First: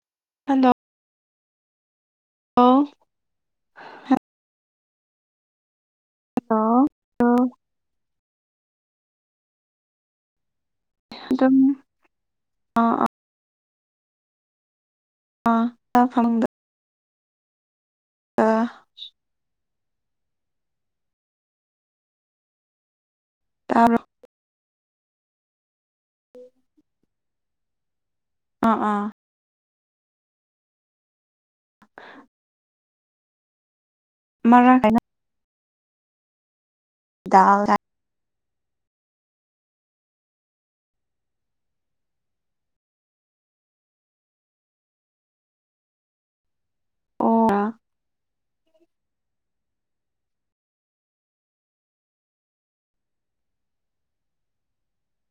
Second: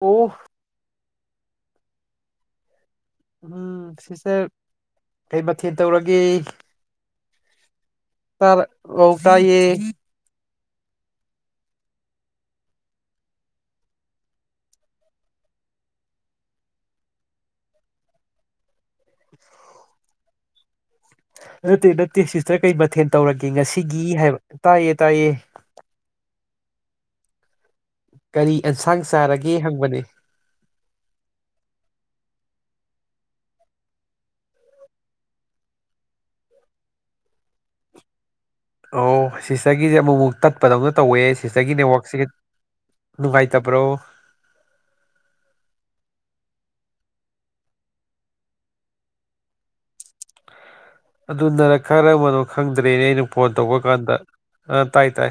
ꯑꯣ ꯑꯗꯣ ꯑꯣ ꯎꯝ ꯁꯤꯁꯇꯔ ꯀꯩꯕꯥꯛ ꯀꯩ ꯇꯧꯔꯒꯦ ꯍꯜꯂꯣ ꯇꯥꯔꯛ ꯇꯥꯏꯌꯦ ꯑꯗꯨꯝ ꯑꯥ ꯑꯥ [unintelligible] ꯑꯥ ꯅꯠꯇꯦ ꯅꯠꯇꯦ ꯁꯤꯁꯇꯔ ꯀꯩ ꯃꯊꯦꯜ ꯇꯧꯔꯒꯦ ꯇꯥꯕ꯭ꯔꯣ ꯉꯁꯤꯒꯤ ꯍꯥꯏꯕ ꯇꯥꯏꯌꯦ ꯇꯥꯏꯌꯦ ꯀꯔꯤ ꯑꯥ ꯑꯥ ꯑꯦꯟꯁꯥꯡ ꯆꯥꯔꯒꯦ ꯍꯪꯕꯅꯦ ꯑ [inaudible] ꯃꯔꯥꯡ ꯈꯥꯏꯅ ꯗꯥꯜꯒ ꯑꯣ ꯁꯤꯁꯇꯔꯒꯤꯁꯦ ꯑꯃꯨꯛꯃꯨꯛ ꯇꯠꯄꯗꯧꯅ ꯇꯧꯋꯦ ꯁꯤꯁꯇꯔꯒꯤ ꯅꯦꯠꯋꯥꯔꯛꯁꯦ ꯅꯨꯡꯉꯥꯏꯇꯕ꯭ꯔꯣ ꯑꯣ [unintelligible] ꯑꯗꯨꯅꯔ ꯀꯔꯝꯕꯅꯣ ꯈꯪꯗ꯭ꯔꯦꯅꯦ ꯑꯩꯅ ꯐꯣꯟ ꯇꯧꯕ ꯀꯥꯟꯗ ꯑ ꯇꯥꯏ ꯇꯥꯏ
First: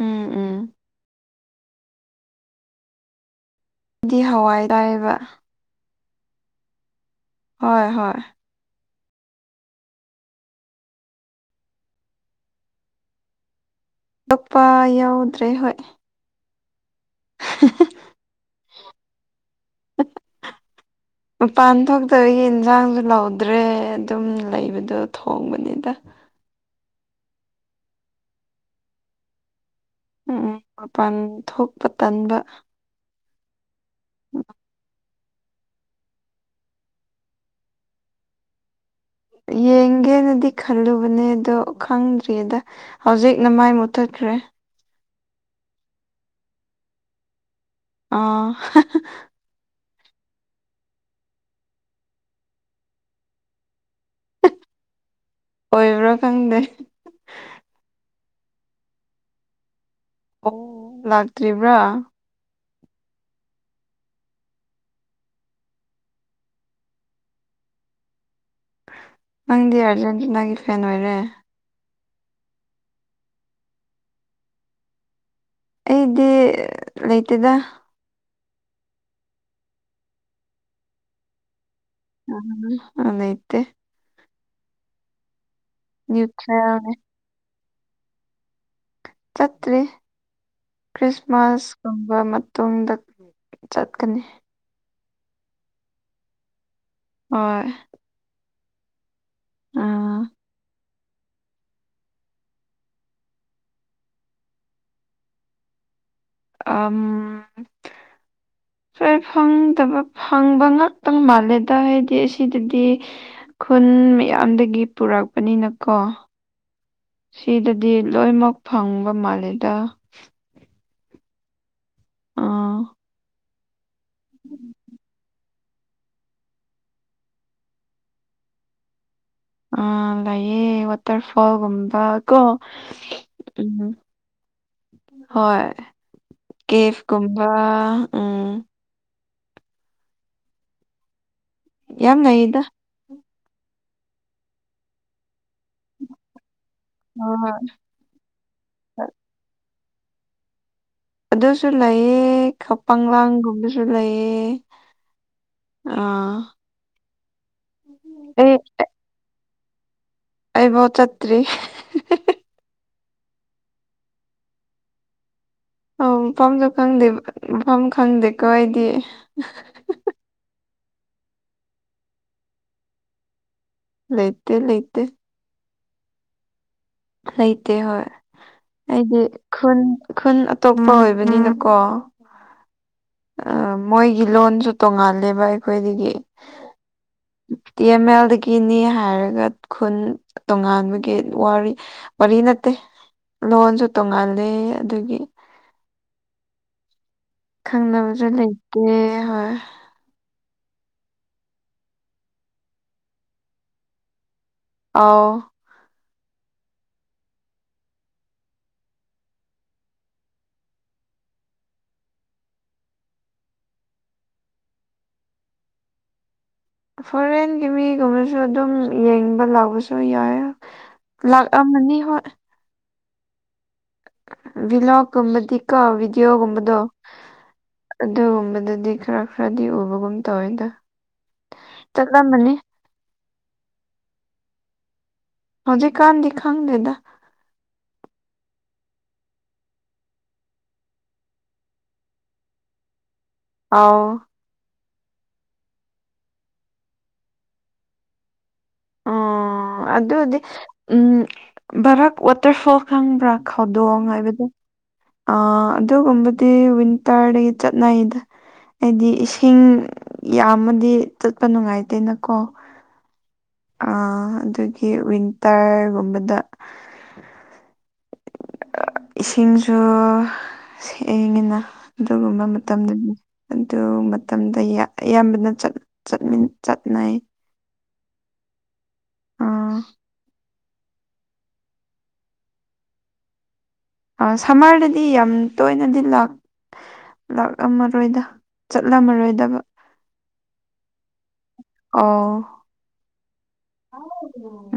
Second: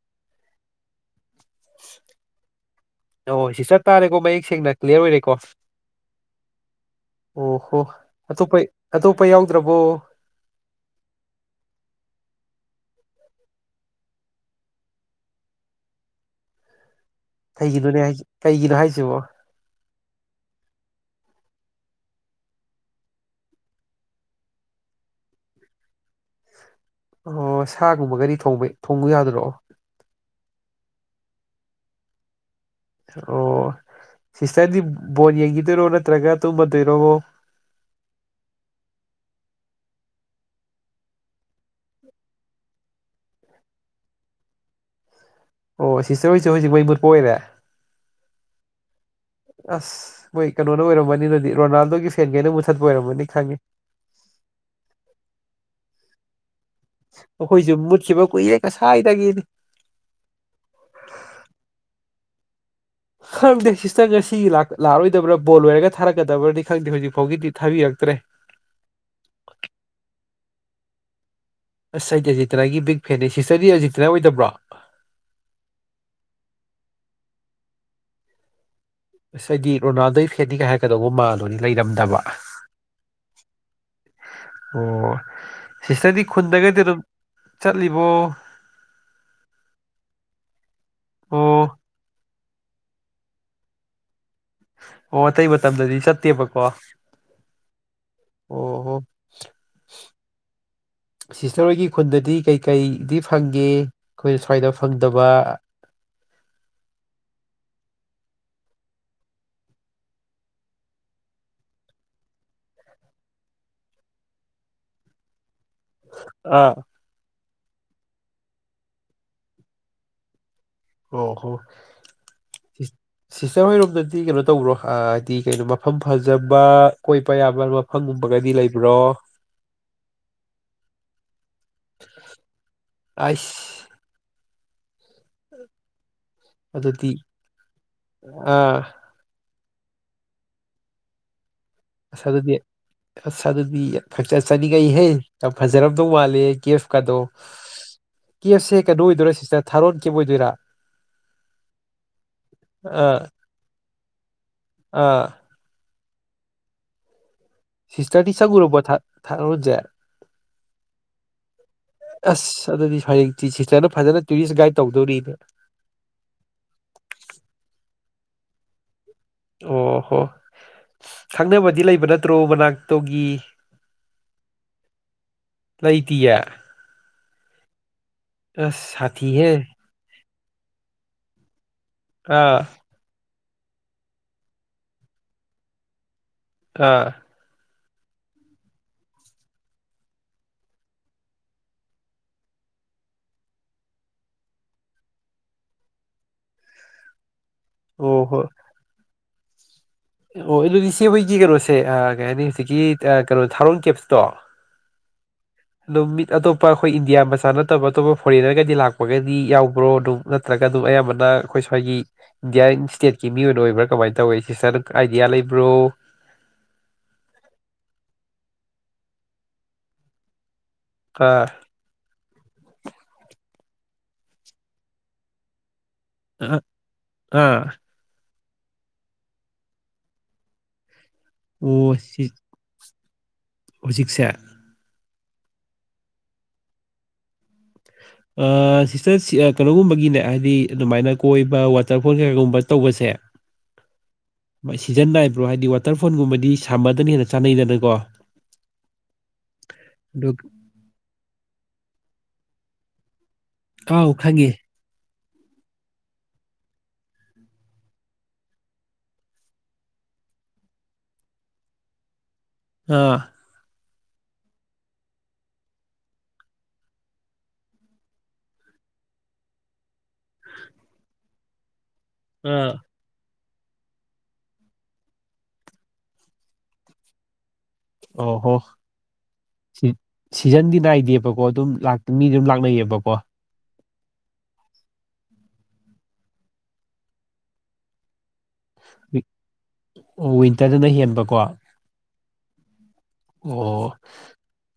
ꯎꯝ ꯎꯝ ꯑ ꯁꯤꯁꯪꯔ ꯑꯩꯗꯤ ꯇꯥꯥꯔꯦꯀꯣ ꯃꯌꯦꯛ ꯍꯋꯥꯏ ꯁꯦꯡꯅ ꯀ꯭ꯂꯤꯌꯥꯔ ꯆꯥꯏꯌꯦꯕ ꯑꯣꯏꯔꯦꯀꯣ ꯑꯣ ꯍꯣ ꯍꯣꯏ ꯍꯣꯏ ꯑꯇꯣꯞꯄ ꯑꯇꯣꯞꯄ ꯌꯥꯎꯗ꯭ꯔꯕꯣ ꯑꯛꯄ ꯌꯥꯎꯗ꯭ꯔꯦ ꯍꯣꯏ ꯀꯩꯒꯤꯅꯣꯅꯦ ꯍꯥꯏꯁꯦ ꯀꯩꯒꯤꯅꯣ ꯍꯥꯏꯁꯤꯕꯣ ꯑ [inaudible] ꯍ [inaudible] ꯃꯄꯥꯟ ꯊꯣꯛꯇꯕꯒꯤ ꯏꯟꯁꯥꯡꯁꯨ ꯂꯧꯗ꯭ꯔꯦ ꯑꯗꯨꯝ ꯂꯩꯕꯗꯣ ꯊꯣꯡꯕꯅꯤꯗ ꯑꯣ ꯁꯥꯒꯨꯝꯕꯒꯗꯤ ꯊꯣꯡꯕ ꯊꯣꯡꯕ ꯌꯥꯗꯔꯣ ꯎꯝ ꯎꯝ ꯃꯄꯥꯟ ꯊꯣꯛꯄ ꯇꯟꯕ ꯑꯣ ꯁꯤꯁꯇꯔꯗꯤ ꯕꯣꯜ ꯌꯦꯡꯈꯤꯗꯣꯏꯔꯣ ꯅꯠꯇ꯭ꯔꯒ ꯇꯨꯝꯃꯗꯣꯏꯔꯣ ꯌꯦꯡꯒꯦꯅꯗꯤ ꯈꯜꯂꯨꯕꯅꯦ ꯑꯗꯣ ꯈꯪꯗ꯭ꯔꯤꯌꯦꯗ ꯍꯧꯖꯤꯛꯅ ꯃꯩ ꯃꯨꯠꯊꯠꯈ꯭ꯔꯦ ꯑꯣ ꯁꯤꯁꯇꯔ ꯍꯣꯏꯁꯨ ꯍꯧꯖꯤꯛ ꯃꯩ ꯃꯨꯠꯄ ꯑꯣꯏꯔꯦ ꯑ [unintelligible] ꯑꯁ ꯃꯣꯏ ꯀꯩꯅꯣꯅ ꯑꯣꯏꯔꯝꯃꯅꯤ ꯑꯗꯨꯗꯤ ꯔꯣꯅꯥꯜꯗꯣꯒꯤ ꯐꯦꯟꯒꯩꯅ ꯃꯨꯠꯊꯠꯄ ꯑꯣꯏꯔꯝꯃꯅꯤ ꯈꯪꯉꯤ ꯑꯣꯏꯕ꯭ꯔꯥ ꯈꯪꯗꯦ ꯑꯩꯈꯣꯏꯁꯨ ꯃꯨꯠꯈꯤꯕ ꯀꯨꯏꯔ ꯉꯥꯁꯥꯏꯗꯒꯤꯅꯤ ꯑꯣ ꯂꯥꯛꯇ꯭ꯔꯤꯕ꯭ꯔꯥ ꯈꯪꯗꯦ ꯁꯤꯁꯇꯔ ꯉꯁꯤ ꯂꯥꯛꯑꯔꯣꯏꯗꯕ꯭ꯔꯥ ꯕꯣꯜ ꯂꯣꯏꯔꯒ ꯊꯥꯔꯛꯀꯗꯕ꯭ꯔꯗꯤ ꯈꯪꯗꯦ ꯍꯧꯖꯤꯛ ꯐꯥꯎꯒꯤꯗꯤ ꯊꯥꯕꯤꯔꯛꯇ꯭ꯔꯦ ꯅꯪꯗꯤ ꯑꯥꯔꯖꯦꯟꯇꯤꯅꯥꯒꯤ ꯐꯦꯟ ꯑꯣꯏꯔꯦ ꯑꯁ ꯑꯩꯗꯤ ꯑꯖꯤꯇꯅꯥꯒꯤ ꯕꯤꯛ ꯐꯦꯟꯅꯦ ꯁꯤꯁꯇꯔꯗꯤ ꯑꯖꯤꯇꯅꯥ ꯑꯣꯏꯗꯕ꯭ꯔꯣ ꯑꯩꯗꯤ ꯂꯩꯇꯗ ꯑꯁ ꯑꯩꯗꯤ ꯔꯣꯅꯥꯜꯗꯣ ꯐꯦꯟꯅꯤꯒ ꯍꯥꯏꯔꯀꯗꯧꯕ ꯃꯥꯜꯂꯨꯂꯦ ꯂꯩꯔꯝꯗꯕ ꯑ ꯂꯩꯇꯦ ꯑꯣ ꯁꯤꯁꯇꯔꯗꯤ ꯈꯨꯟꯒꯩꯗꯤ ꯅ꯭ꯌꯨꯇ꯭ꯔꯦꯜꯅꯤ ꯑꯗꯨꯝ ꯆꯠꯂꯤꯕꯣ ꯆꯠꯇ꯭ꯔꯤ ꯈ꯭ꯔꯤꯁꯃꯥꯁ ꯑꯣ ꯇꯨꯝꯕ ꯃꯇꯨꯡꯗ ꯆꯠꯀꯅꯤ ꯑꯣ ꯑꯇꯩ ꯃꯇꯝꯗꯗꯤ ꯆꯠꯇꯦꯕꯀꯣ ꯍꯣꯏ ꯑꯣꯍꯣ ꯑ ꯁꯤꯁꯇꯔꯍꯣꯏꯒꯤ ꯈꯨꯟꯗꯗꯤ ꯀꯩ ꯀꯩꯗꯤ ꯐꯪꯒꯦ ꯑꯩꯈꯣꯏꯅ ꯁ꯭ꯋꯥꯏꯗ ꯐꯪꯗꯕ ꯑꯝ [inaudible] ꯁꯣꯏ ꯐꯪꯗꯕ ꯐꯪꯕ ꯉꯥꯛꯇꯪ ꯃꯥꯜꯂꯦꯗ ꯍꯥꯏꯗꯤ ꯑꯁꯤꯗꯗꯤ ꯈꯨꯟ ꯃꯌꯥꯝꯗꯒꯤ ꯄꯨꯔꯛꯄꯅꯤꯅ ꯀꯣ ꯑꯥ ꯁꯤꯗꯗꯤ ꯂꯣꯏꯅꯃꯛ ꯐꯪꯕ ꯃꯥꯂꯦꯗ ꯑꯣ ꯍꯣ ꯑꯥ ꯁꯤꯁꯇꯔ ꯍꯣꯏꯔꯣꯝꯗꯗꯤ ꯀꯩꯅꯣ ꯇꯧꯕ꯭ꯔꯣ ꯍꯥꯏꯗꯤ ꯀꯩꯅꯣ ꯃ ꯃꯐꯝ ꯐꯖꯕ ꯀꯣꯏꯕ ꯌꯥꯕ ꯃꯐꯝꯒꯨꯝꯕꯒꯗꯤ ꯂꯩꯕ꯭ꯔꯣ ꯑ ꯂꯩꯌꯦ ꯋꯥꯇꯔ ꯐꯣꯜꯒꯨꯝꯕ ꯀꯣ ꯑꯩꯁ ꯎꯝ ꯍꯣꯏ ꯑꯗꯨꯗꯤ ꯀꯦꯐꯀꯨꯝꯕ ꯎꯝ ꯑꯥ ꯌꯥꯝ ꯑꯁ ꯑꯗꯨꯗꯤ ꯂꯩꯗ ꯑꯁ ꯑꯗꯨꯗꯤ ꯈꯡꯆꯥ ꯆꯥꯅꯤꯡꯉꯛꯢꯍꯦ ꯌꯥꯝ ꯐꯖꯔꯝꯗꯧ ꯃꯥꯂꯦ ꯀꯦꯐꯀꯗꯣ ꯍꯣꯏ ꯀꯦꯞꯁꯦ ꯀꯩꯅꯣ ꯍꯣꯏ ꯑꯣꯏꯗꯣꯏꯔꯥ ꯁꯤꯁꯇꯔ ꯊꯥꯔꯣꯟ ꯀꯦꯞ ꯑꯣꯏꯗꯣꯏꯔꯥ ꯑꯗꯨꯁꯨ ꯂꯩꯌꯦ ꯑꯥ ꯈꯄꯪꯂꯥꯡꯒꯨꯝꯕꯁꯨ ꯂꯩꯌꯦ ꯑꯥ ꯑꯥ ꯁꯤꯁꯇꯔꯗꯤ ꯆꯪꯉꯨꯔꯕ ꯊꯥ ꯊꯥꯔ‌ꯣꯟꯖꯦ ꯑꯩꯕꯨ ꯆꯠꯇ꯭ꯔꯤ ꯑꯁ ꯑꯗꯨꯗꯤ ꯍꯌꯦꯡ ꯁꯤꯁꯇꯔꯅ ꯐꯖꯅ ꯇꯨꯔꯤꯁ ꯒꯥꯏꯠ ꯇꯧꯗꯧꯔꯤꯅꯦ ꯑꯧ ꯃꯐꯝꯁꯨ ꯈꯪꯗꯦ ꯃꯐꯝ ꯈꯪꯗꯦꯀꯣ ꯑꯩꯗꯤ ꯑꯣ ꯍꯣ ꯈꯪꯅꯕꯗꯤ ꯂꯩꯕ ꯅꯠꯇ꯭ꯔꯣ ꯃꯅꯥꯛꯇꯣꯒꯤ ꯂꯩꯇ‌ꯦ ꯂꯩꯇ‌ꯦ ꯂꯩꯇꯤꯌ‌ꯦ ꯂꯩꯇꯦ ꯍꯣꯏ ꯑꯁ ꯑꯩꯗꯤ ꯁꯥꯊꯤꯍꯦ ꯈꯨꯟ ꯈꯨꯟ ꯑꯇꯣꯞꯄ ꯑꯣꯏꯕꯅꯤꯅꯀꯣ ꯑꯥ ꯑ ꯃꯣꯏꯒꯤ ꯂꯣꯟꯁꯨ ꯇꯣꯡꯉꯥꯜꯂꯦꯕ ꯑꯩꯈꯣꯏꯗꯒꯤ ꯑꯥ ꯇꯤ ꯑꯦꯝ ꯑꯦꯜꯗꯒꯤꯅꯤ ꯍꯥꯏꯔꯒ ꯈꯨꯟ ꯇꯣꯉꯥꯟꯕꯒꯤ ꯋꯥꯔꯤ ꯋꯥꯔꯤ ꯅꯠꯇꯦ ꯂꯣꯟꯁꯨ ꯇꯣꯡꯉꯂꯦ ꯑꯗꯨꯒꯤ ꯑꯣ ꯈꯪꯅꯕꯁꯨ ꯍꯣꯏ ꯂꯩꯇꯦ ꯍꯣꯏ ꯑꯣ ꯑꯗꯨꯗꯤ ꯏꯆꯦ ꯍꯣꯏꯒꯤ ꯀꯩꯅꯣꯁꯦ ꯀꯩ ꯍꯥꯏꯅꯤ ꯍꯧꯖꯤꯛꯀꯤ ꯀꯩꯅꯣ ꯊꯥꯔꯣꯟ ꯀꯦꯞꯁꯇꯣ ꯑꯥꯎ ꯑꯗꯨꯝ ꯃꯤꯠ ꯑꯇꯣꯞꯄ ꯑꯩꯈꯣꯏ ꯏꯟꯗꯤꯌꯥ ꯃꯆꯥ ꯅꯠꯇꯕ ꯑꯇꯣꯞꯄ ꯐꯣꯔꯦꯟꯅꯔꯒꯗꯤ ꯂꯥꯛꯄꯒꯗꯤ ꯌꯥꯎꯕ꯭ꯔꯣ ꯑꯗꯨꯝ ꯅꯠꯇ꯭ꯔꯒ ꯑꯗꯨꯝ ꯑꯌꯥꯝꯕꯅ ꯑꯩꯈꯣꯏ ꯁ꯭ꯋꯥꯏꯒꯤ ꯏꯟꯗꯤꯌꯥꯟ ꯁ꯭ꯇꯦꯠꯀꯤ ꯃꯤ ꯑꯣꯏꯅ ꯑꯣꯏꯕ꯭ꯔꯥ ꯀꯃꯥꯏꯅ ꯇꯧꯏꯤ ꯁꯤꯁꯇꯔ ꯑꯥꯏꯗꯤꯌꯥ ꯂꯩꯕ꯭ꯔꯣ ꯐꯣꯔꯦꯟꯒꯤ ꯃꯤꯒꯨꯝꯕꯁꯨ ꯑꯗꯨꯝ ꯌꯦꯡꯕ ꯂꯥꯛꯕꯁꯨ ꯌꯥꯎꯏ ꯑꯥ ꯂꯥꯛ ꯃꯅꯤ ꯍꯣꯏ ꯕꯤꯂꯣꯛ ꯀꯨꯝꯕꯗꯤꯀꯣ ꯑꯥ ꯗꯤꯗꯤꯑꯣꯒꯨꯝꯕꯗꯣ ꯑꯥ ꯑꯗꯨꯒꯨꯝꯕꯗꯨꯗꯤ ꯈꯔ ꯈꯔꯗꯤ ꯎꯕꯒꯨꯝ ꯇꯧꯋꯦꯗ ꯑꯣ ꯁꯤ ꯆꯠꯂꯝꯃꯅꯤ ꯍꯧꯖꯤꯛꯁꯦ ꯍꯧꯖꯤꯛ ꯀꯥꯟꯗꯤ ꯈꯪꯗꯦꯗ [unintelligible] ꯑ ꯁꯤꯁꯇꯔ ꯀꯩꯅꯣꯒꯨꯝꯕꯒꯤꯅꯦ ꯍꯥꯏꯗꯤ ꯑꯗꯨꯃꯥꯏꯅ ꯀꯣꯏꯕ ꯋꯥꯇꯔꯐꯣꯜ ꯀꯩꯒꯨꯝꯕ ꯇꯧꯕꯁꯦ ꯑꯥꯎ ꯁꯤꯖꯟ ꯅꯥꯏꯕ꯭ꯔꯣ ꯍꯥꯏꯗꯤ ꯋꯥꯇꯔꯐꯣꯟꯜꯒꯨꯝꯕꯗꯤ ꯁꯝꯃꯔꯗꯅ ꯍꯦꯟꯅ ꯆꯥꯅꯩꯗꯅꯀꯣ ꯑꯣ ꯑꯗꯨ ꯑꯗꯨꯗꯤ ꯎꯝ ꯚꯔꯥꯛ ꯋꯥꯇꯔꯐꯣꯜ ꯈꯪꯕ꯭ꯔꯥ ꯈꯧꯗꯣꯡ ꯑꯥꯎ ꯍꯥꯏꯕꯗꯣ ꯈꯪꯉꯦ ꯑ ꯑꯗꯨꯒꯨꯝꯕꯗꯤ ꯋꯤꯟꯇꯔꯗꯒꯤ ꯆꯠꯅꯩꯗ ꯍꯥꯏꯗꯤ ꯏꯁꯤꯡ ꯌꯥꯝꯃꯗꯤ ꯆꯠꯄ ꯅꯨꯡꯉꯥꯏꯇ‌ꯦꯅꯀꯣ ꯑꯥ ꯑ ꯑꯗꯨꯒꯤ ꯋꯤꯟꯇꯔꯒꯨꯝꯕꯗ ꯏꯁꯤꯡꯁꯨ ꯁꯦꯡꯏꯉꯤꯅ ꯑꯗꯨꯒꯨꯝꯕ ꯑꯥ ꯃꯇꯝꯗꯗꯤ ꯑꯗꯨ ꯃꯇꯝꯗ ꯑꯌꯥꯝ ꯑꯌꯥꯝꯕꯅ ꯆꯠꯅꯩ ꯑꯣ ꯍꯣ ꯑꯥ [unintelligible] ꯁꯤꯖꯟꯗꯤ ꯅꯥꯏꯗꯦꯕꯀꯣ ꯑꯗꯨꯝ ꯃꯤ ꯑꯗꯨꯝ ꯂꯥꯛꯅꯩꯌꯦꯕꯀꯣ ꯑ ꯁꯝꯃꯔꯗꯗꯤ ꯌꯥꯝ ꯇꯣꯏꯅꯗꯤ ꯂ ꯂꯥꯛꯑꯃꯔꯣꯏꯗ ꯆꯠꯂꯝꯃꯔꯣꯏꯗꯕ ꯑꯣ ꯋꯤꯟꯇꯔꯗꯅ ꯍꯦꯟꯕꯀꯣ ꯑꯣ ꯑꯣ [unintelligible]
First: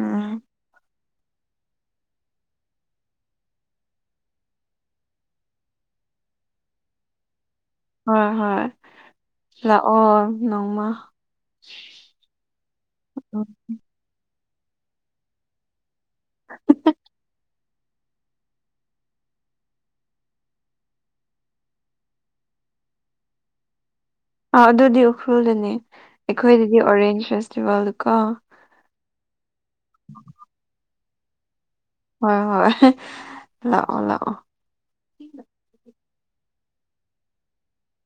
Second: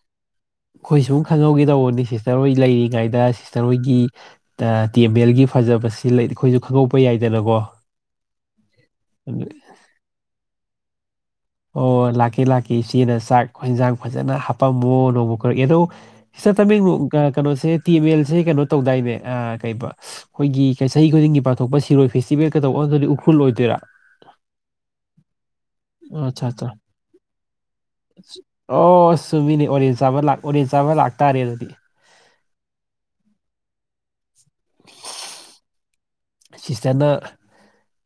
ꯑꯩꯈꯣꯏ ꯁꯨꯝ ꯈꯪꯍꯧꯒꯦ ꯇꯧꯕꯅꯤ ꯁꯤꯁꯇꯔ ꯍꯣꯏ ꯂꯩꯔꯤꯉꯩꯗ ꯁꯤꯁꯇꯔ ꯍꯣꯏꯒꯤ ꯇꯦꯝꯕꯦꯜꯒꯤ ꯐꯖꯕꯁꯤ ꯂꯩ ꯑꯩꯈꯣꯏꯁꯨ ꯈꯪꯉꯧꯕ ꯌꯥꯏꯗꯅꯀꯣ ꯍꯣꯏ ꯍꯣꯏ ꯂꯥꯛꯑꯣ ꯅꯣꯡꯃ ꯑꯣ ꯂꯥꯛꯀꯦ ꯂꯥꯛꯀꯦ ꯏꯆꯦꯅ ꯆꯥꯛ ꯍꯟꯖꯥꯡ ꯐꯖꯅ ꯍꯥꯄꯝꯃꯣ ꯅꯣꯡꯃ ꯀꯣꯏꯔꯛꯀꯦ ꯑꯗꯣ ꯁꯤꯁꯇꯔ ꯇꯃꯦꯡꯂꯣꯡ ꯀꯩꯅꯣꯁꯦ ꯇꯤꯃꯦꯜꯁꯦ ꯀꯩꯅꯣ ꯇꯧꯗꯥꯏꯅꯦ ꯑ ꯀꯩꯕ ꯑꯩꯈꯣꯏꯒꯤ ꯆꯍꯤ ꯈꯨꯗꯤꯡꯒꯤ ꯄꯥꯡꯊꯣꯛꯄ ꯁꯤꯔꯣꯏ ꯐꯦꯁꯇꯤꯚꯦꯜ ꯀꯩꯗꯧꯕ ꯑꯗꯨꯗꯗꯤ ꯎꯈ꯭ꯔꯨꯜ ꯑꯣꯏꯗꯣꯏꯔꯥ ꯑꯥ ꯑꯗꯨꯗꯤ ꯎꯈ꯭ꯔꯨꯜꯗꯅꯦ ꯑꯣ ꯑꯠꯆꯥ ꯑꯠꯆꯥ ꯑꯩꯈꯣꯏꯗꯗꯤ ꯑꯣꯔꯦꯟꯁ ꯐꯦꯁꯇꯤꯚꯦꯜꯗꯨ ꯀꯣ ꯑꯣ ꯆꯨꯨꯝꯃꯤꯅꯤ ꯑꯣꯔꯦꯟꯁ ꯆꯥꯕ ꯂꯥꯛ ꯑꯣꯔꯦꯟꯁ ꯆꯥꯕ ꯂꯥꯛꯇꯥꯔꯦ ꯑꯗꯨꯗꯤ ꯍꯣꯏ ꯍꯣꯏ ꯂꯥꯛꯑꯣ ꯂꯥꯛꯑꯣ ꯁꯤꯁꯇꯔꯅ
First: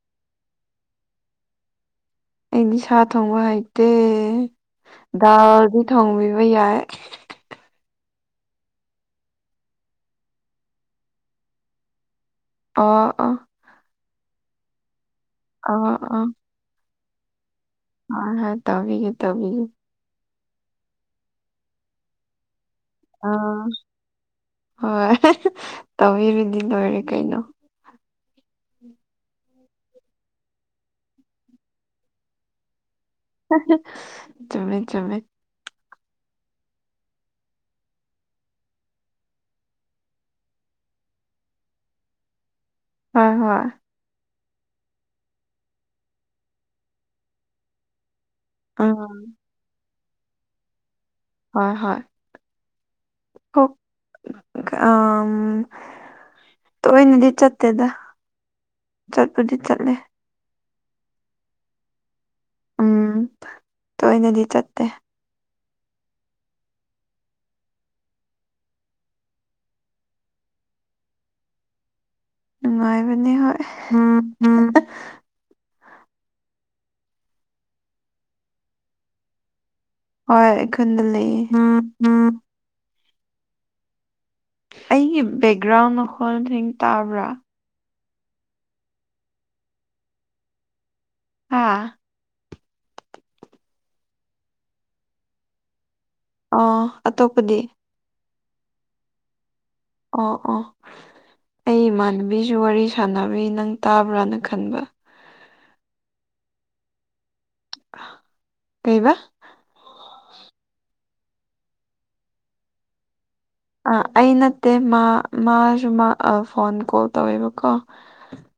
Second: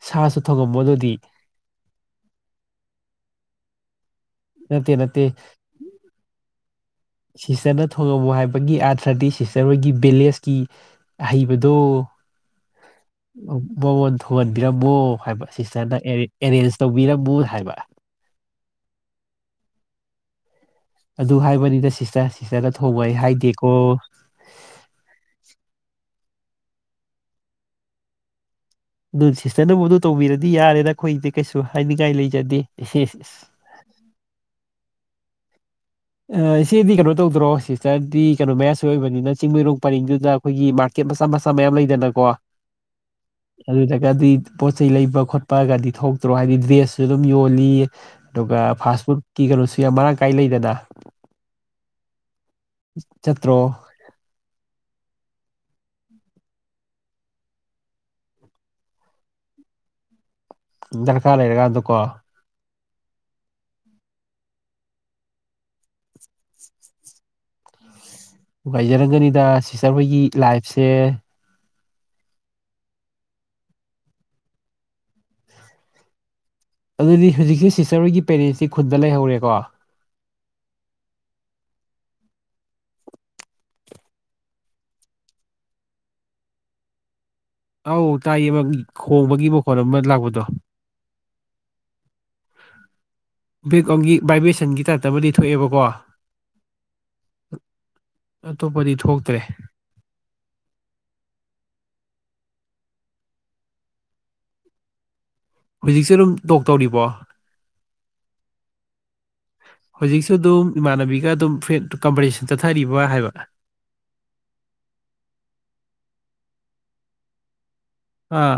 ꯁꯥꯁꯨ ꯊꯣꯡꯉꯝꯃꯨ ꯑꯗꯨꯗꯤ ꯑꯩꯗꯤ ꯁꯥ ꯊꯣꯡꯕ ꯍꯩꯇꯦ ꯅꯠꯇꯦ ꯅꯠꯇꯦ ꯗꯥꯜꯗꯤ ꯊꯣꯡꯕꯤꯕ ꯌꯥꯏ ꯁꯤꯁꯇꯔꯅ ꯊꯣꯡꯉꯝꯃꯨ ꯍꯥꯏꯕꯒꯤ ꯑꯥꯔꯊ꯭ꯔꯗꯤ ꯁꯤꯁꯇꯔ ꯍꯣꯏꯒꯤ ꯚꯤꯂꯦꯖꯀꯤ ꯑꯍꯩꯕꯗꯣ ꯑꯣ ꯑꯣ ꯃꯉꯣꯟ ꯊꯣꯡꯍꯟꯕꯤꯔꯝꯃꯣ ꯍꯥꯏꯕ ꯑꯣ ꯁꯤꯁꯇꯔꯅ ꯑꯣ ꯑꯦꯔꯦꯟꯖ ꯇꯧꯕꯤꯔꯝꯃꯣ ꯍꯥꯏꯕ ꯍꯣꯏ ꯍꯣꯏ ꯇꯧꯕꯤꯒꯦ ꯇꯧꯕꯤꯒꯦ ꯑꯗꯨ ꯍꯥꯏꯕꯅꯤꯗ ꯁꯤꯁꯇꯔ ꯁꯤꯁꯇꯔꯒ ꯊꯣꯡꯕ ꯑꯩ ꯑꯥ ꯍꯥꯏꯗꯦꯀꯣ ꯍꯣꯏ ꯇꯧꯕꯤꯔꯗꯤ ꯂꯣꯏꯔꯦ ꯀꯩꯅꯣ ꯑꯗꯨ ꯁꯤꯁꯇꯔꯅꯕꯨ ꯑꯗꯨ ꯇꯧꯕꯤꯔꯗꯤ ꯌꯥꯔꯦꯗ ꯑꯩꯈꯣꯏꯗꯤ ꯀꯩꯁꯨ ꯍꯥꯏꯅꯤꯡꯉꯥꯏ ꯂꯩꯖꯗꯦ [unintelligible] ꯆꯨꯝꯃꯦ ꯆꯨꯝꯃꯦ ꯑ ꯏꯆꯦꯗꯤ ꯀꯩꯅꯣ ꯇꯧꯗ꯭ꯔꯣ ꯁꯤꯁꯇꯔꯗꯤ ꯀꯩꯅꯣ ꯃꯌꯥꯁꯨ ꯑꯣꯏꯕꯅꯤꯅ ꯆꯤꯡꯃꯩꯔꯣꯡ ꯄꯔꯤꯡꯗꯨꯗ ꯑꯩꯈꯣꯏꯒꯤ ꯃꯥꯔꯀꯦꯠ ꯃꯆꯥ ꯃꯆꯥ ꯃꯌꯥꯝ ꯂꯩꯗꯅꯀꯣ ꯍꯣꯏ ꯍꯣꯏ ꯑꯗꯨ ꯒꯥꯗꯤ ꯄꯣꯠ ꯆꯩ ꯂꯩꯕ ꯈꯣꯠꯄꯒꯗꯤ ꯊꯣꯛꯇ꯭ꯔꯣ ꯍꯥꯏꯗꯤ ꯗ꯭ꯔꯦꯁꯁꯨ ꯑꯗꯨꯝ ꯌꯣꯜꯂꯤ ꯑꯗꯨꯒ ꯐꯥꯁ ꯎꯝ ꯐꯨꯗꯀꯤ ꯀꯩꯅꯣꯁꯨ ꯌꯥꯝ ꯃꯔꯥꯡ ꯀꯥꯏ ꯂꯩꯗꯅ ꯍꯣꯏ ꯍꯣꯏ ꯆꯠꯇ꯭ꯔꯣ ꯀꯣꯛ ꯑꯝ ꯇꯣꯏꯅꯗꯤ ꯆꯠꯇꯦꯗ ꯆꯠꯄꯗꯤ ꯆꯠꯂꯦ ꯗꯔꯀꯥꯔ ꯂꯩꯔꯀꯥꯟꯗꯀꯣ ꯎꯝ ꯇꯣꯏꯅꯗꯤ ꯆꯠꯇꯦ ꯎꯝ ꯅꯨꯡꯉꯥꯏꯖꯔꯒꯅꯤꯗ ꯁꯤꯁꯇꯔ ꯍꯣꯏꯒꯤ ꯂꯥꯏꯐꯁꯦ ꯅꯨꯡꯉꯥꯏꯕꯅꯦ ꯍꯣꯏ [unintelligible] ꯑꯗꯨꯗꯤ ꯍꯧꯖꯤꯛꯁꯦ ꯁꯤꯁꯇꯔ ꯍꯣꯏꯒꯤ ꯄꯦꯔꯦꯟꯁꯁꯤ ꯈꯨꯟꯗ ꯂꯩꯍꯧꯔꯦꯀꯣ ꯍꯣꯏ ꯈꯨꯟꯗ ꯂꯩꯌꯦ ꯑꯩꯒꯤ ꯕꯦꯛꯒ꯭ꯔꯥꯎꯟ ꯃꯈꯣꯟ ꯁꯤꯡ ꯇꯥꯕ꯭ꯔꯥ ꯑꯧ ꯇꯥꯏꯌꯦ ꯑꯃ ꯈꯣꯡꯕꯒꯤ ꯃꯈꯣꯜ ꯑꯃ ꯂꯥꯛꯄꯗꯣ ꯍꯥꯥ ꯕꯦꯛ ꯑꯝꯒꯤ ꯚꯥꯏꯕ꯭ꯔꯦꯁꯟꯒꯤ ꯇꯥꯏꯞꯇ ꯑꯃꯗꯤ ꯊꯣꯛꯑꯦꯕꯀꯣ ꯑꯣ ꯑꯇꯣꯞꯄꯗꯤ ꯑꯇꯣꯞꯄꯗꯤ ꯊꯣꯛꯇ꯭ꯔꯦ ꯑꯣ ꯑꯣ ꯑꯩ ꯏꯃꯥꯟꯅꯕꯤꯁꯨ ꯋꯥꯔꯤ ꯁꯥꯟꯅꯕꯩ ꯅꯪ ꯇꯥꯕ꯭ꯔꯥꯅ ꯈꯟꯕ ꯍꯧꯖꯤꯛꯁꯦ ꯑꯗꯨꯝ ꯇꯣꯛ ꯇꯧꯔꯤꯕꯣ [unintelligible] ꯀꯩꯕꯥ ꯍꯧꯖꯤꯛꯁꯨ ꯑꯗꯨꯝ ꯏꯃꯥꯟꯅꯕꯤꯒ ꯑꯗꯨꯝ ꯐꯦꯟ ꯀꯝꯄꯤꯔꯤꯁꯟ ꯆꯠꯊꯔꯤꯕ ꯍꯥꯏꯕ ꯑ ꯑꯩ ꯅꯠꯇꯦ ꯃꯥ ꯃꯥꯁꯨ ꯐꯣꯟ ꯀꯣꯜ ꯇꯧꯋꯦꯕꯀꯣ ꯑꯥ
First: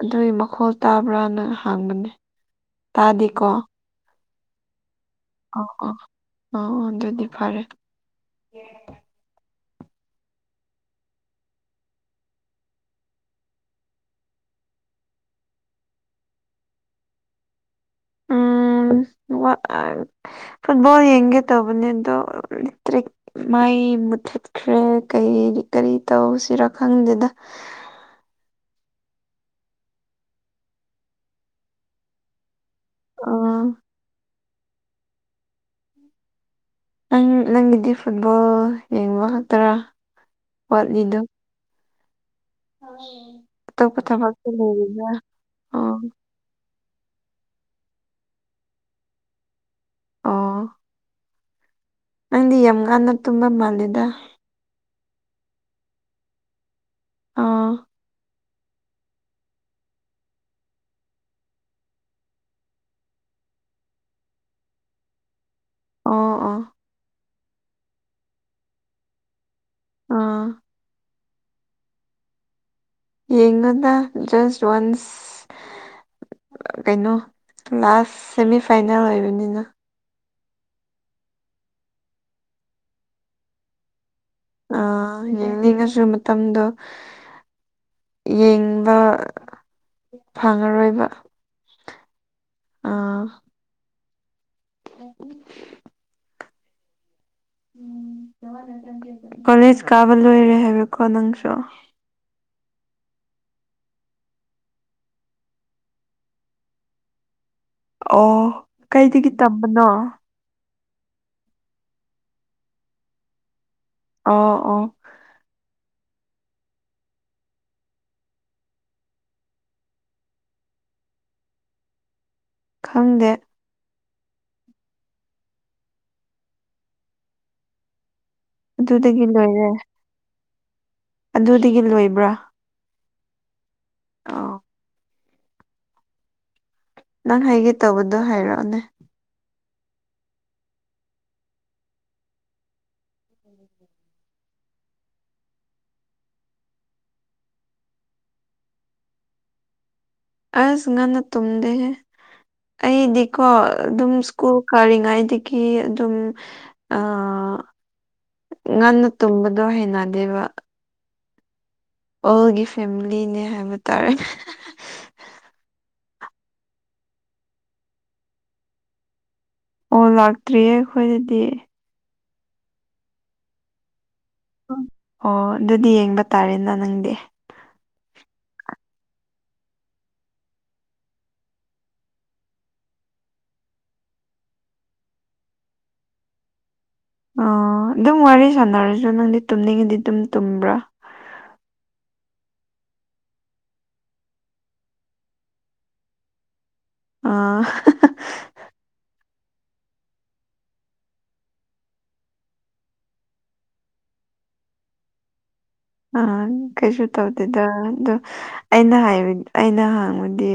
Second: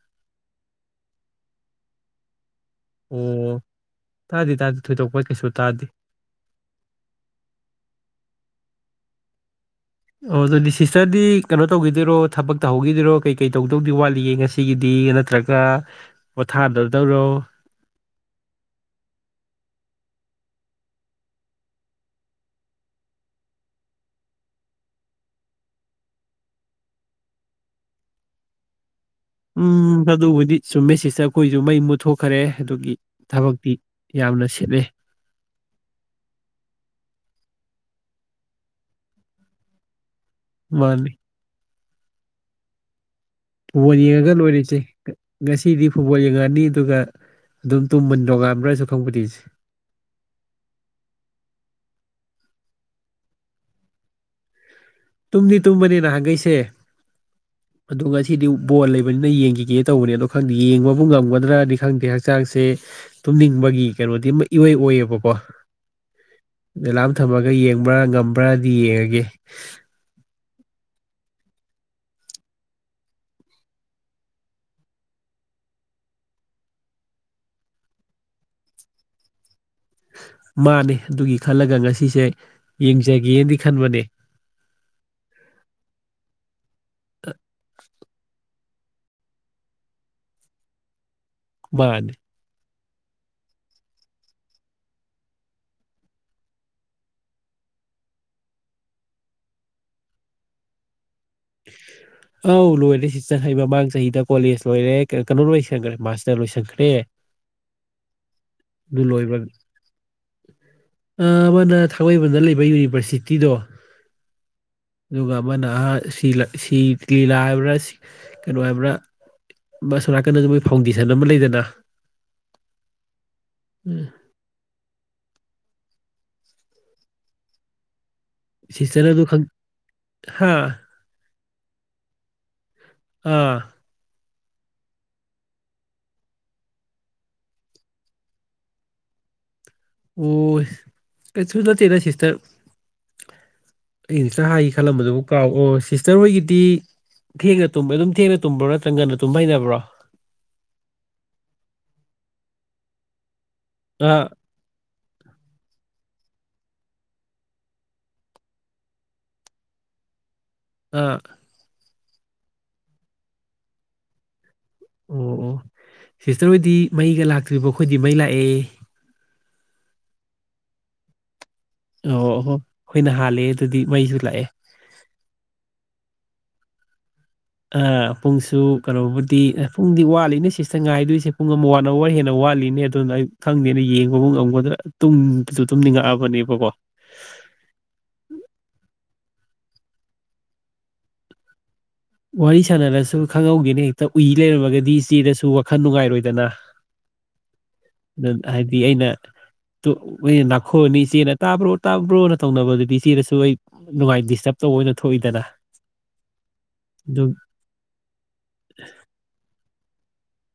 ꯑꯗꯨꯏ ꯃꯈꯣꯜ ꯇꯥꯕ꯭ꯔꯥꯅ ꯍꯥꯡꯕꯅꯦ ꯇꯥꯗꯦꯀꯣ ꯑꯣ ꯇꯥꯗꯦ ꯇꯥꯗꯦ ꯊꯣꯏꯗꯣꯛꯄ ꯀꯩꯁꯨ ꯑꫭ ꯇꯥꯗꯦ ꯑꫭ ꯑꫭ ꯑꯗꯨꯗꯤ ꯐꯔꯦ ꯑꯣ ꯑꯗꯨꯗꯤ ꯁꯤꯁꯇꯔꯗꯤ ꯀꯩꯅꯣ ꯇꯧꯈꯤꯗꯣꯏꯔꯣ ꯊꯕꯛ ꯇꯧꯍꯧꯈꯤꯗꯣꯏꯔꯣ ꯀꯩ ꯀꯩ ꯇꯧꯗꯧꯗꯤ ꯋꯥꯠꯂꯤꯒꯦ ꯉꯁꯤꯒꯤꯗꯤ ꯅꯠꯇ꯭ꯔꯒ ꯒ ꯄꯣꯊꯥꯗꯗꯧꯔꯣ ꯎꯝ ꯋꯥꯠ ꯐꯨꯠꯕꯣꯜ ꯌꯦꯡꯒꯦ ꯇꯧꯕꯅꯤ ꯑꯗꯨ ꯔꯤꯇꯥꯛ ꯃꯥꯏ ꯃꯨꯊꯠꯈ꯭ꯔꯦ ꯀ ꯀꯔꯤ ꯇꯧꯁꯤꯔꯥ ꯈꯪꯗꯦꯗ ꯎꯝ ꯑꯗꯨꯕꯨꯗꯤ ꯆꯨꯝꯃꯦ ꯁꯤꯁꯇ ꯑꯩꯈꯣꯏꯁꯨ ꯃꯩ ꯃꯨꯠ ꯊꯣꯛꯈꯔꯦ ꯑꯗꯨꯒꯤ ꯑꯥ ꯊꯕꯛꯇꯤ ꯌꯥꯝꯅ ꯁꯦꯠꯂꯦ ꯅꯪ ꯅꯪꯒꯤꯗꯤ ꯐꯨꯠꯕꯣꯜ ꯌꯦꯡꯕ ꯈꯛꯇꯔꯥ ꯃꯥꯅꯤ ꯋꯥꯠꯂꯤꯗꯣ ꯇꯥꯏꯌꯦ ꯕꫭꯟ ꯌꯦꯡꯉꯒ ꯂꯣꯏꯔꯤꯁꯦ ꯉꯁꯤꯗꯤ ꯑꯣ ꯐꯨꯠꯕꯣꯜ ꯌꯦꯡꯉꯛꯑꯅꯤ ꯑꯗꯨꯒ ꯑꯗꯨꯝ ꯇꯨꯝꯃꯅꯤ ꯅꯣꯉꯥꯟꯕ꯭ꯔꯥꯁꯨ ꯈꯪꯄꫭꯟꯗꯦ ꯁꯦ ꯑꯣ ꯅꯪꯗꯤ ꯌꯥꯝ ꯉꯥꯟꯟꯅ ꯇꯨꯝꯕ ꯃꯥꯜꯂꯦꯗ ꯇꯨꯝꯗꯤ ꯇꯨꯝꯕꯅꯤ ꯅꯍꯥꯟꯈꯩꯁꯦ ꯑꯥ ꯑꯗꯨ ꯉꯁꯤ ꯁꯤꯗꯤ ꯕꯣꯜ ꯂꯩꯕꯅꯤꯅ ꯌꯦꯡꯈꯤꯒꯦ ꯇꯧꯕꯅꯦ ꯑꯗꯣ ꯈꯪꯗꯦ ꯌꯦꯡꯕꯕꯨ ꯉꯝꯒꯗ꯭ꯔꯅꯤ ꯈꯪꯗꯦ ꯍꯛꯆꯥꯡꯁꯦ ꯇꯨꯝꯅꯤꯡꯕꯒꯤ ꯀꯩꯅꯣꯗꯤ ꯑꯃ ꯏꯣꯏ ꯑꯣꯏꯌꯦꯕꯀꯣ ꯑꯣ ꯑꯣ ꯑꯦꯂꯥꯝ ꯊꯝꯃꯒ ꯌꯦꯡꯕ꯭ꯔꯥ ꯉꯝꯕ꯭ꯔꯥꯗꯤ ꯌꯦꯡꯉꯒꯦ ꯑꯥ ꯌꯦꯡꯉꯨꯗ ꯖꯁ ꯋꯥꯟꯁ ꯀꯩꯅꯣ ꯂꯥꯁ ꯁꯦꯃꯤ ꯐꯥꯏꯅꯦꯜ ꯑꯣꯏꯕꯅꯤꯅ ꯃꯥꯅꯦ ꯑꯗꯨꯒꯤ ꯈꯜꯂꯒ ꯉꯁꯤꯁꯦ ꯌꯦꯡꯖꯒꯦꯅꯗꯤ ꯈꯟꯕꯅꯦ ꯑꯥ ꯌꯦꯅꯤꯡꯉꯁꯨ ꯃꯇꯝꯗꯣ ꯌꯦꯡꯕ ꯐꯪꯉꯔꯣꯏꯕ ꯃꯥꯅꯦ ꯑꯥ [inaudible] [unintelligible] ꯀꯣꯂꯦꯖ ꯀꯥꯕ ꯂꯣꯏꯔꯦ ꯍꯥꯏꯕꯀꯣ ꯅꯪꯁꯨ [inaudible] ꯑꯧ ꯂꯣꯏꯔꯦ ꯁꯤꯁꯇ ꯑꯩ ꯃꯃꯥꯡ ꯆꯍꯤꯗ ꯀꯣꯂꯦꯖ ꯂꯣꯏꯔꯦ ꯀꯩꯅꯣ ꯂꯣꯏꯁꯟꯈ꯭ꯔꯦ ꯃꯥꯁꯇ ꯂꯣꯏꯁꯟꯈ꯭ꯔꯦ ꯑꯣ ꯑꯗꯨ ꯀꯩꯗꯒꯤ ꯂꯣꯏꯕ꯭ꯔ ꯇꯝꯕꯅꯣ ꯑꯃꯅ ꯊꯥꯡꯃꯩꯕꯟꯗ ꯂꯩꯕ ꯌꯨꯅꯤꯚ꯭ꯔꯁꯤꯇꯤꯗꯣ ꯑꯣ ꯑꯣ ꯑꯗꯨꯒ ꯑꯃꯅ ꯑꯍ ꯁꯤ ꯂꯤꯂꯥ ꯁꯤ ꯀꯩꯂꯥ ꯍꯥꯏꯕ꯭ꯔꯥ ꯀꯩꯅꯣ ꯍꯥꯏꯕ꯭ꯔꯥ ꯃꯣꯏ ꯑꯁꯣꯝ ꯅꯥꯀꯟꯗ ꯃꯣꯏ ꯐꯥꯎꯟꯗꯦꯁꯟ ꯑꯃ ꯂꯩꯗꯅ ꯈꯪꯗꯦ ꯎꯝ ꯁꯤꯁꯇꯅ ꯑꯗꯨ ꯑꯗꯨꯗꯒꯤ ꯈꯪ ꯂꯣꯏꯔꯦ ꯍꯥ ꯑꯗꯨꯗꯒꯤ ꯂꯣꯏꯕ꯭ꯔꯥ ꯑꯥ ꯑꫭ ꯅꯪ ꯍꯥꯏꯒꯦ ꯇꯧꯕꯗꯣ ꯍꯥꯏꯔꯛꯑꯣꯅꯦ ꯑꯣ ꯀꯩꯁꯨ ꯅꯠꯇꯦꯗꯥ ꯁꯤꯁꯇꯔ [inaudible] ꯑꯩ ꯍꯧꯖꯤꯛꯇ ꯍꯥꯏꯒꯦ ꯈꯜꯂꯝꯕꯗꯨꯕꯨ ꯀꯥꯎ ꯑꯣ ꯁꯤꯁꯇꯔ ꯍꯣꯏꯒꯤꯗꯤ ꯊꯦꯡꯅ ꯇꯨꯝꯕ ꯑꯗꯨꯝ ꯊꯦꯡꯅ ꯇꯨꯝꯕ꯭ꯔꯣ ꯅꯠꯇ꯭ꯔ ꯉꯟꯅ ꯇꯨꯝꯕ ꯍꯩꯅꯕ꯭ꯔꯣ ꯑꯁ ꯉꯟꯅ ꯇꯨꯝꯗꯦꯍꯦ ꯑꯩꯗꯤꯀꯣ ꯑꯗꯨꯝ ꯑꯥ ꯁ꯭ꯀꯨꯜ ꯀꯥꯔꯤꯉꯥꯏꯗꯒꯤ ꯑꯗꯨꯝ ꯑ ꯉꯟꯅ ꯇꯨꯝꯕꯗꯣ ꯍꯩꯅꯗꯦꯕ ꯑꯥꯛ ꯑꯣꯜꯒꯤ ꯐꯦꯃꯤꯂꯤꯅꯦ ꯍꯥꯏꯕ ꯇꯥꯔꯦ ꯑꯣ ꯑꯣ ꯁꯤꯁꯇꯔ ꯍꯣꯏꯗꯤ ꯃꯩꯒ ꯂꯥꯛꯇ꯭ꯔꯤꯕꯣ ꯈꯣꯏꯗꯤ ꯃꯩ ꯂꯥꯛꯑꯦ ꯑꯣ ꯂꯥꯛꯇ꯭ꯔꯤꯌꯦ ꯑꯈꯣꯏꯗꯗꯤ ꯑꯣ ꯍꯣ ꯑꯈꯣꯏꯅ ꯍꯥꯜꯂꯦ ꯑꯗꯨꯗꯤ ꯃꯩꯁꯨ ꯂꯥꯛꯑꯦ ꯑꯣ ꯗꯨꯗꯤ ꯌꯦꯡꯕ ꯇꯥꯔꯦꯅ ꯅꯪꯗꯤ ꯑ ꯄꯨꯡꯁꯨ ꯀꯅꯣꯕꯨꯗꯤ ꯑ ꯄꯨꯡꯗꯤ ꯋꯥꯠꯂꯤꯅꯦ ꯁꯤꯁꯇ ꯉꯥꯏꯗꯣꯏꯁꯤ ꯄꯨꯡ ꯑꯃ ꯋꯥꯟ ꯑꯋꯥꯔ ꯍꯦꯟꯅ ꯋꯥꯠꯂꯤꯅꯦ ꯑꯗꯨ ꯗꯨꯅ ꯑꯩ ꯈꯪꯗꯦꯅ ꯌꯦꯡꯕꯕꯨ ꯉꯝꯒꯗ꯭ꯔ ꯇꯨꯝꯁꯨ ꯇꯨꯝꯅꯤꯡꯉꯛꯑꯕꯅꯦꯕꯀꯣ ꯑ ꯗꯨꯝ ꯋꯥꯔꯤ ꯁꯥꯟꯅꯔꯁꯨ ꯅꯪꯗꯤ ꯇꯨꯝꯅꯤꯡꯉꯤꯗꯤ ꯑꯗꯨꯝ ꯇꯨꯝꯕ꯭ꯔꯥ ꯋꯥꯔꯤ ꯁꯥꯟꯅꯔꯁꯨ ꯈꯪꯍꯧꯒꯦꯅꯦ ꯍꯦꯛꯇ ꯎꯏ ꯂꯩꯔꯝꯃꯒꯗꯤ ꯏꯆꯦꯗꯁꯨ ꯋꯥꯈꯜ ꯅꯨꯡꯉꯥꯏꯔꯣꯏꯗꯅ ꯑꯥ ꯍ ꯅꯠ ꯍꯥꯏꯗꯤ ꯑꯩꯅ ꯇꯨ ꯃꯣꯏꯅ ꯅꯥꯈꯣꯛꯑꯅꯤ ꯏꯆꯦꯅ ꯇꯥꯕ꯭ꯔꯣ ꯇꯥꯕ꯭ꯔꯣꯅ ꯇꯧꯅꯕ ꯗꯨꯗꯤ ꯏꯆꯦꯗꯁꯨ ꯑꯩ ꯅꯨꯡꯉꯥꯏ ꯗꯤꯁꯇꯞ ꯇꯧꯕ ꯑꯣꯏꯅ ꯊꯣꯛꯏꯗꯅ ꯑ ꯀꯩꯁꯨ ꯑꯗꯨꯒꯤ ꯇꯧꯗꯦꯗ ꯗꯨ ꯑꯩꯅ ꯍꯥꯏ ꯑꯩꯅ ꯍꯥꯡꯕꯗꯤ